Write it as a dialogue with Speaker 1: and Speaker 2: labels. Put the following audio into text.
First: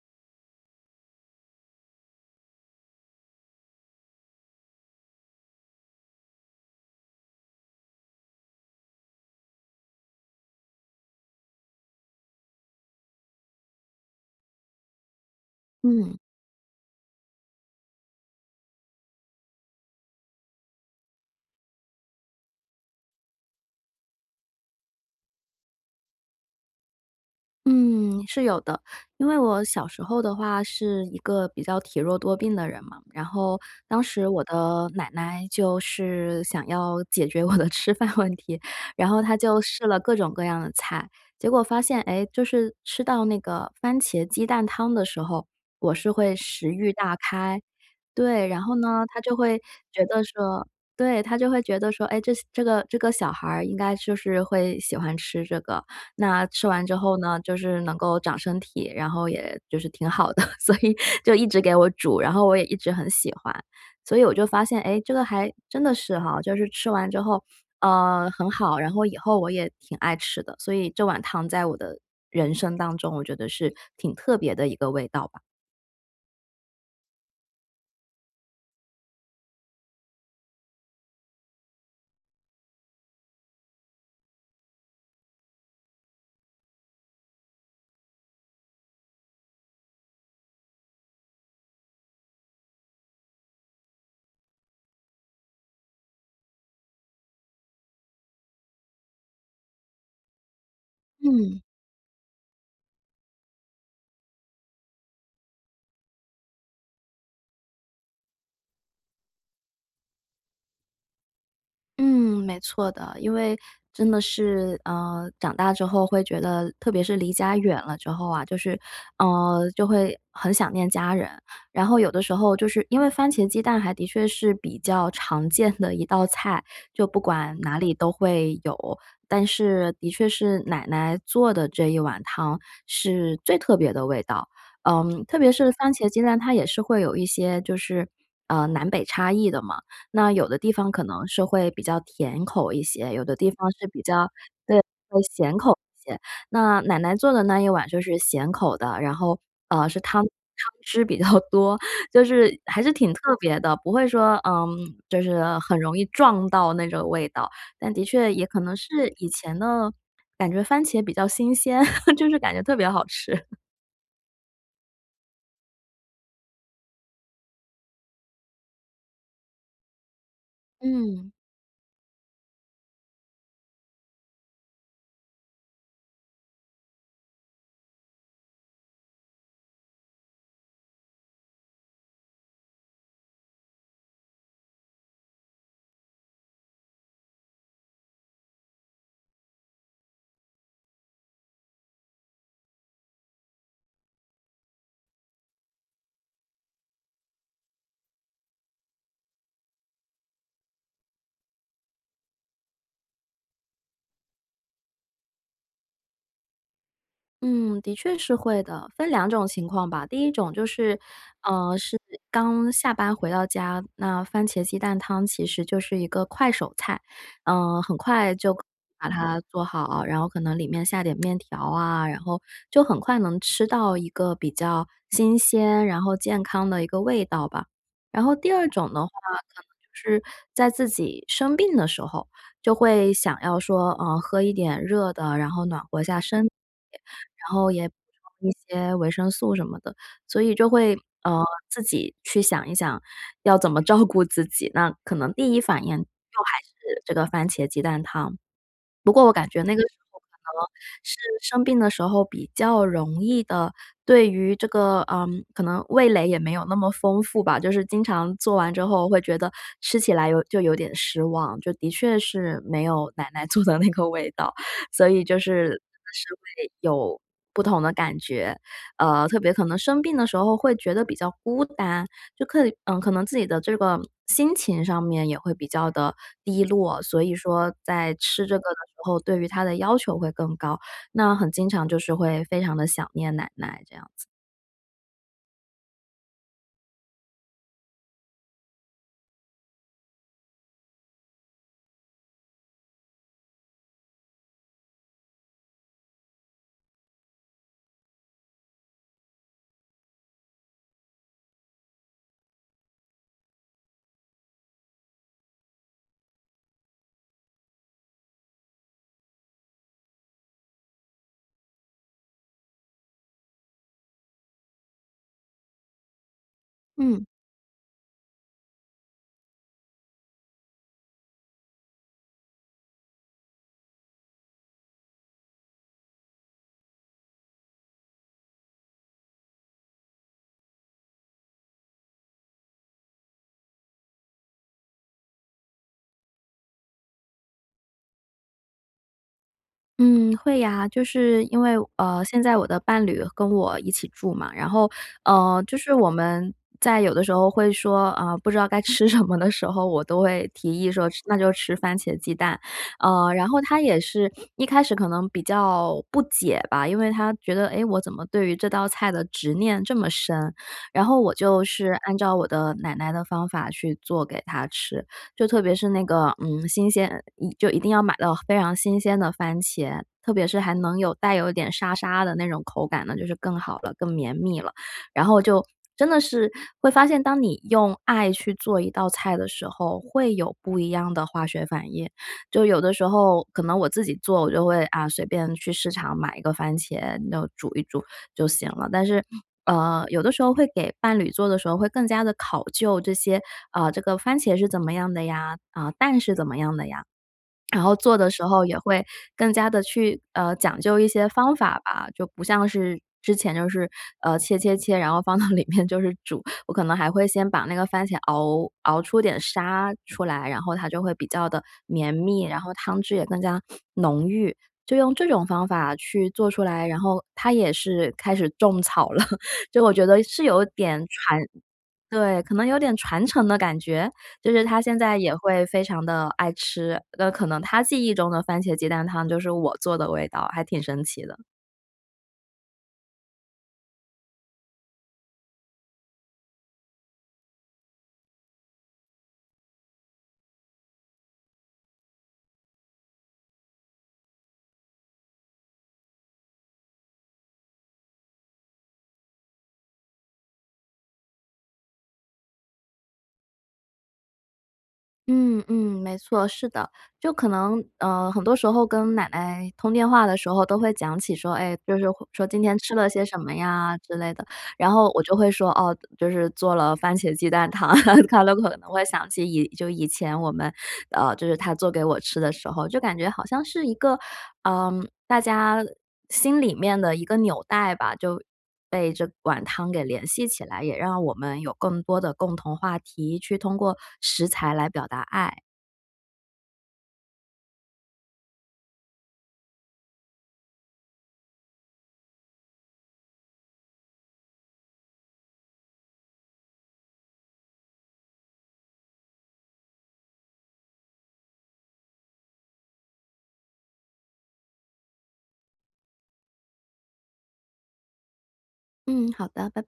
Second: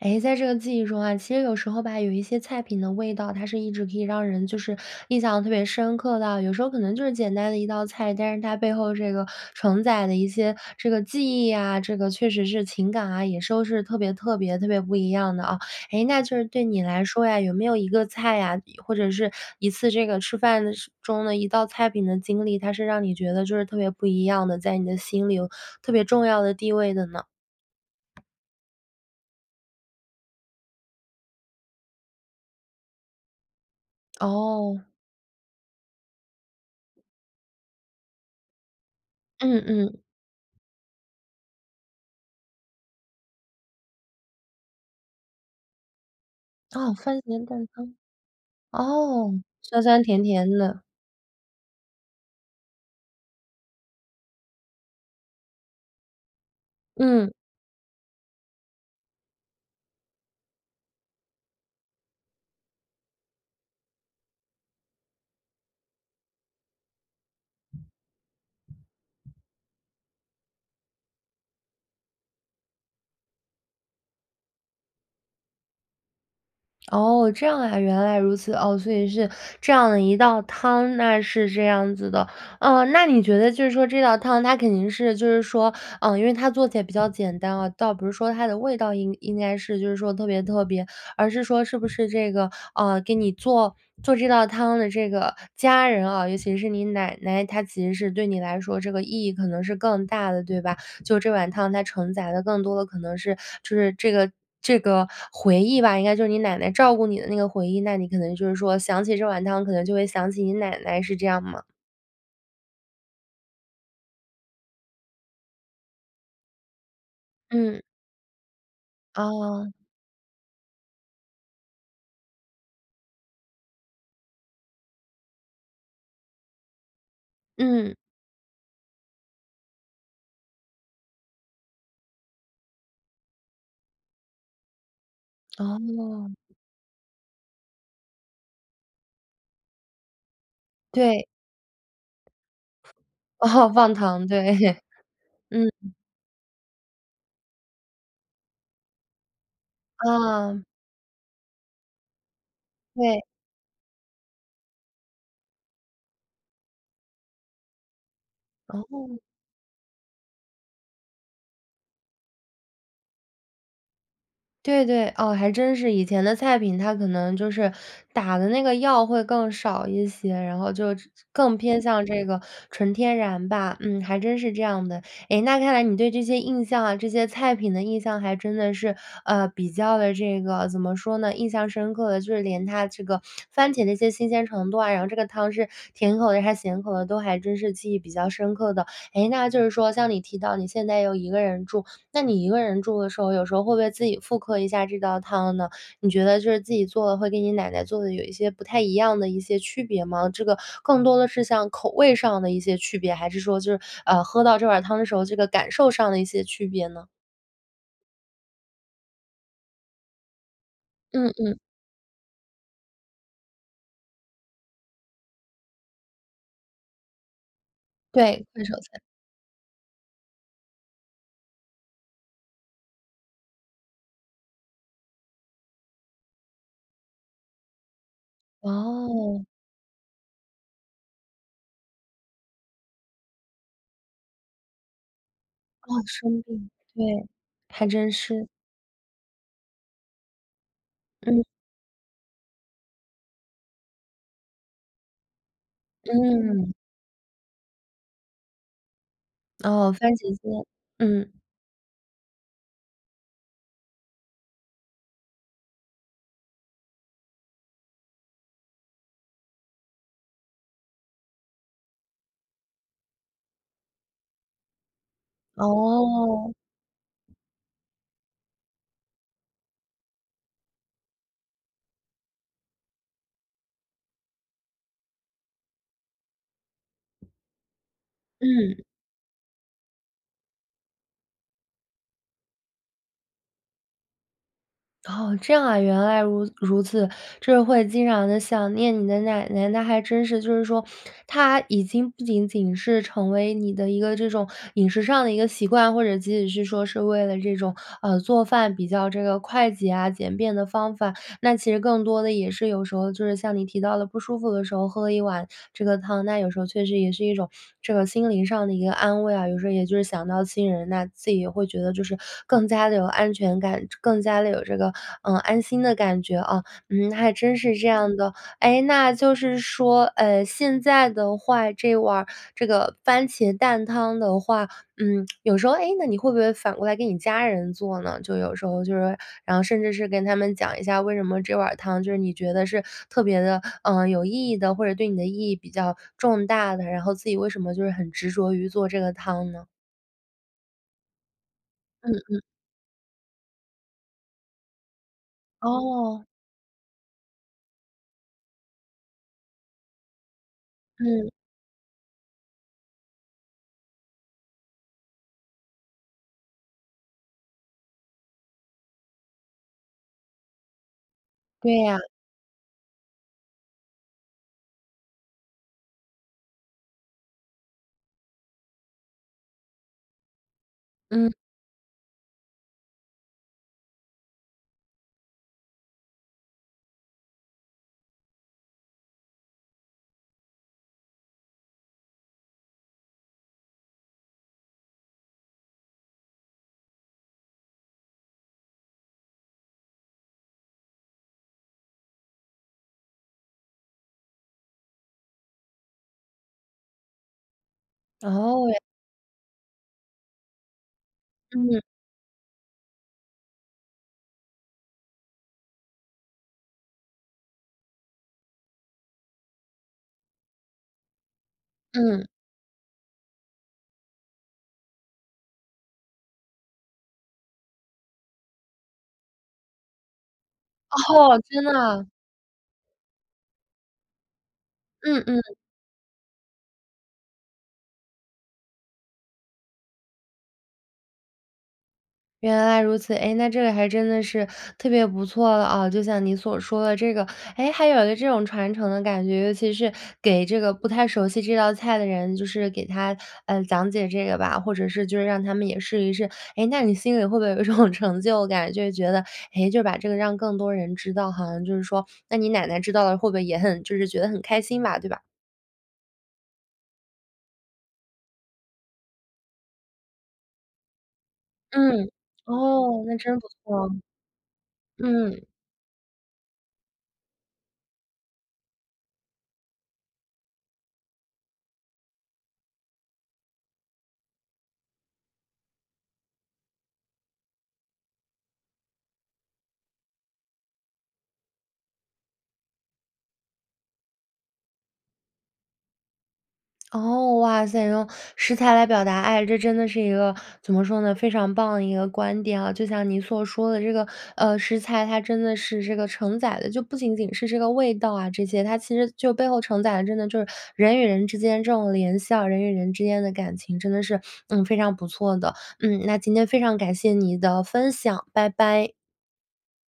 Speaker 1: 诶，在这个记忆中啊，其实有时候吧，有一些菜品的味道，它是一直可以让人，就是印象特别深刻的。有时候可能就是简单的一道菜，但是它背后这个承载的一些这个记忆啊，这个确实是情感啊，也是都是特别特别特别不一样的啊。诶，
Speaker 2: 嗯。
Speaker 1: 那就是对你来说呀，有没有一个菜啊，一或者是一次这个吃饭的时中的一道菜品的经历，它是让你觉得就是特别不一样的，在你的心里有特别重要的地位的呢？
Speaker 2: 嗯，是有的。因为我小时候的话是一个比较体弱多病的人嘛，然后当时我
Speaker 1: 哦。
Speaker 2: 的奶奶，就是想要解决我的吃饭问题，然后她就
Speaker 1: 嗯
Speaker 2: 试
Speaker 1: 嗯。
Speaker 2: 了各种各样的菜。结果发现，诶，就是吃到那个番茄鸡蛋汤的时候，我是会食
Speaker 1: 啊，
Speaker 2: 欲大
Speaker 1: 番茄
Speaker 2: 开，
Speaker 1: 蛋汤。
Speaker 2: 对，然后呢，她就
Speaker 1: 哦，
Speaker 2: 会
Speaker 1: 酸酸
Speaker 2: 觉得
Speaker 1: 甜甜
Speaker 2: 说
Speaker 1: 的。
Speaker 2: 对，她就会觉得说：“诶，这些这个这个小孩儿应该就是会喜欢吃这个。”那吃完之后
Speaker 1: 嗯。
Speaker 2: 呢，就是能够长身体，然后也就是挺好的，所以就一直给我煮，然后我也一直很喜欢。所以我就发现，诶，这个还真的是哈，就是吃完之后，呃，很好，然后以后我也挺爱吃的。所以这碗汤在我的人生当中，我觉得是挺特别的一个味道吧。
Speaker 1: 哦，这样啊，原来如此，哦，所以是这样的一道汤，那是这样子的。啊，那你觉得就是说这道汤它肯定是，就是说，呃，因为它做起来比较简单啊，倒不是说它的味道应应该是就是说特别特别而是说是不是这个，呃，给你做，做这道汤的这个家人啊，尤其是你奶奶，她其实是对你来说这个意义可能是更大的，对吧？就这碗
Speaker 2: 嗯。
Speaker 1: 汤它承载的更多的可能是，就是这个这个回忆吧，应该就是你奶奶照顾你的那个回忆。那你可能就是说，想起这碗汤，可能就会想起你奶奶，是这样吗？
Speaker 2: 嗯，没错的，因为真的是，呃，长大之后会觉得特别是离家远
Speaker 1: 嗯。
Speaker 2: 了之后啊，就是，呃，
Speaker 1: 哦。
Speaker 2: 就会很想念家人。然后有的时候就是因为番茄鸡蛋还的确是比较常见的一道菜，就不管哪里
Speaker 1: 嗯。
Speaker 2: 都会有，但是的确是奶奶做的这一碗汤是最特别的味道。呃，特别是番茄鸡
Speaker 1: 哦。
Speaker 2: 蛋它也是会有一些，就是，呃，南北差异的嘛。那有的地方可能
Speaker 1: 对。
Speaker 2: 是会比较甜口一些，有的地
Speaker 1: 哦，
Speaker 2: 方是
Speaker 1: 放
Speaker 2: 比较
Speaker 1: 糖，对，
Speaker 2: 对，会咸
Speaker 1: 嗯。
Speaker 2: 口一些。那奶奶做的那一碗就是咸口的，然后，呃，是汤汤
Speaker 1: 啊。
Speaker 2: 汁比较多，就是还是挺特
Speaker 1: 对。
Speaker 2: 别的，不会说，呃，就是，呃，很容易撞到那种味道，但的确也可能是
Speaker 1: 哦。
Speaker 2: 以前的感觉番茄比较新鲜，就是感觉特别好吃。
Speaker 1: 对对，哦，还真是。以前的菜品它可能就是打的那个药会更少一些，然后就
Speaker 2: 嗯。
Speaker 1: 更偏向这个纯天然吧，嗯，还真是这样的。哎，那看来你对这些印象啊，这些菜品的印象还真的是，呃，比较地这个，怎么说呢？印象深刻的，就是连它这个番茄那些新鲜程度啊，然后这个汤汁，甜口的还是咸口的，都还真是记忆比较深刻的。诶，那就是说像你提到你现在又一个人住，那你一个人住的时候，有时候会不会自己复刻一下这道汤呢？你觉得就是自己做的会跟你奶奶做的有一些不太一样的一些区别吗？这个更多的是像口味上的一些区别？还是说就是，呃，喝到这碗汤的时候，这个感受上的一些区别呢？
Speaker 2: 嗯，的确是会的。分两种情况吧，第一种就是，
Speaker 1: 嗯嗯。
Speaker 2: 呃，是刚下班回到家，那番茄鸡蛋汤其实就是一个快手菜，呃，很快
Speaker 1: 对，
Speaker 2: 就
Speaker 1: 快
Speaker 2: 可
Speaker 1: 手菜。
Speaker 2: 把它做好，然后可能里面下点面条啊，然后就很快能吃到一个比较新鲜，然后健康的一个味道吧。然后第二种的话，
Speaker 1: 哦。
Speaker 2: 可能就是在自己生病的时候，就会想要说，呃，喝一点热的，然后暖
Speaker 1: 哦，
Speaker 2: 和下
Speaker 1: 生
Speaker 2: 身体，
Speaker 1: 病，对，
Speaker 2: 然后
Speaker 1: 还
Speaker 2: 也补
Speaker 1: 真是。
Speaker 2: 充一些维生素什么的。所以就会，呃，
Speaker 1: 嗯。
Speaker 2: 自己去想一想，要怎么照顾自己，那可能第一反应就还
Speaker 1: 嗯。
Speaker 2: 是这个番茄鸡蛋汤。不过我感觉那个时
Speaker 1: 哦，番
Speaker 2: 候，可
Speaker 1: 茄鸡蛋，
Speaker 2: 能是
Speaker 1: 嗯。
Speaker 2: 生病的时候比较容易的，对于这个，呃，可能味蕾也没有那么丰富吧，就是经常做完之后会觉得吃起来有就有点失望，就的确是没有奶奶做的那个味道，所以就是真的是
Speaker 1: 哦。
Speaker 2: 会有不同的感觉。呃，特别可能生病的时候会觉得比较孤单，就刻意呃，可能自己的这个心情上面也会比较地低落，所以说在吃这个的
Speaker 1: 嗯。
Speaker 2: 时候，对于它的要求会更高，那很经常就是会非常地想念奶奶这样子。
Speaker 1: 哦，这样啊，原来如如此，就是会经常地想念你的奶奶，那还真是。就是说她已经不仅仅是成为你的一个这种饮食上的一个习惯，或者即使是说是为了这种，呃，做饭比较这个快捷啊、简便的方法，那其实更多地也是有时候，就是像你提到了不舒服的时候喝了一碗这个汤，那有时候确实也是一种这个心灵上的一个安慰啊。有时候也就是想到亲人，那自己也会觉得就是更加地有安全感，这更加地有这个，呃，安心的感觉啊，嗯，那
Speaker 2: 嗯。
Speaker 1: 还真是这样的。诶，那就是说，呃，现在的话，这碗儿这个番茄蛋汤的话，嗯，有时候，诶，那你会不会反过来给你家人做呢，就有时候，就是说，然后甚至是跟他们讲一下，为什么这碗儿汤，就是你觉得是特别地，呃，有意义呢，或者对你的意义比较重大的？然后，自己为什么就是很执着于做这个汤呢？
Speaker 2: 嗯，会呀。就是因为，
Speaker 1: 嗯，
Speaker 2: 呃，
Speaker 1: 嗯。
Speaker 2: 现在我的伴侣跟我一起住嘛，然后，呃，就是我
Speaker 1: 哦。
Speaker 2: 们在有的时候会说，呃，不知道该吃什么的时候，我都会提议说：“吃
Speaker 1: 嗯。
Speaker 2: 那就吃番茄鸡蛋。”呃，然后，他也是一开始可能比较不解吧，因为他觉得，诶，我怎么对于这道菜的执念这么深？然后我就
Speaker 1: 对
Speaker 2: 是
Speaker 1: 呀。
Speaker 2: 按照我的奶奶的方法去做给他吃，就特别是那个，嗯，新鲜，嗯，一就一定要买到非常新鲜的番茄，特别是还能有
Speaker 1: 嗯。
Speaker 2: 带有一点沙沙的那种口感呢，就是更好了、更绵密了。然后就真的是会发现，当你用爱去做一道菜的时候，会有不一样的化学反应，就有的时候可能我自己做，我就会，啊，随便去市场买一个番茄，弄煮一煮就行了。但是，呃，有的时候会给伴侣做的时候，会更加地考究这些，呃，这个番茄是怎么样的呀？啊，蛋是怎么样的呀？然后做的
Speaker 1: 哦，
Speaker 2: 时候
Speaker 1: 原
Speaker 2: 也会更加地去，呃，讲究一些方法
Speaker 1: 嗯。
Speaker 2: 吧。就不像是之前就是，呃，切切切，然后放到里面就是煮。我可能还会先把那个番茄熬，熬出点沙出来，然后它就会比较地绵
Speaker 1: 嗯。
Speaker 2: 密，然后汤汁也更加浓郁。就用这种方法去做出来，然后他也是开始种草了，就我觉得是有点传
Speaker 1: 哦，真的啊？
Speaker 2: 对，可能有点传承的感觉？就是他现在
Speaker 1: 嗯
Speaker 2: 也
Speaker 1: 嗯。
Speaker 2: 会非常地爱吃，的可能他记忆中的番茄鸡蛋汤就是我做的味道，还挺神奇的。
Speaker 1: 原来如此，诶，那这个还真的是特别不错了啊。就像你所说的这个，诶，还有个这种传承的感觉，尤其是给这个不太熟悉这道菜的人，就是给他，呃，讲解这个吧，或者是就是让他们也试一试。诶，那你心里会不会有一种成就感，就是觉得，诶，就把这个让更多人知道，好像就是说那你奶奶知道了会不会也很就是觉得很开心吧，对吧？
Speaker 2: 嗯，嗯，没错，是的。就可能，呃，很多时候跟奶奶通电话的时候都会讲起说，哎，就是
Speaker 1: 嗯，
Speaker 2: 会说今天吃
Speaker 1: 哦，
Speaker 2: 了
Speaker 1: 那
Speaker 2: 些什
Speaker 1: 真不
Speaker 2: 么
Speaker 1: 错，
Speaker 2: 呀之类的。然后我就
Speaker 1: 嗯。
Speaker 2: 会说：“哦，就是做了番茄鸡蛋汤。” 她都可能会想起以就以前我们，呃，就是她做给我吃的时候，就感觉好像是一个，呃，大家心里面的一个纽带吧，就被这碗汤给联系起来，也让我们有更多的共同话题，去通过食材来表达爱。
Speaker 1: 哦，哇塞，用食材来表达爱，这真的是一个，怎么说呢？非常棒的一个观点啊。就像你所说的这个，呃，食材，它真的是这个承载的，就不仅仅是这个味道啊这些，它其实就背后承载的真的就是，人与人之间这种联系啊，人与人之间的感情真的是，嗯，非常不错的，嗯，那今天非常感谢你的分享，拜拜。
Speaker 2: 嗯，好的，拜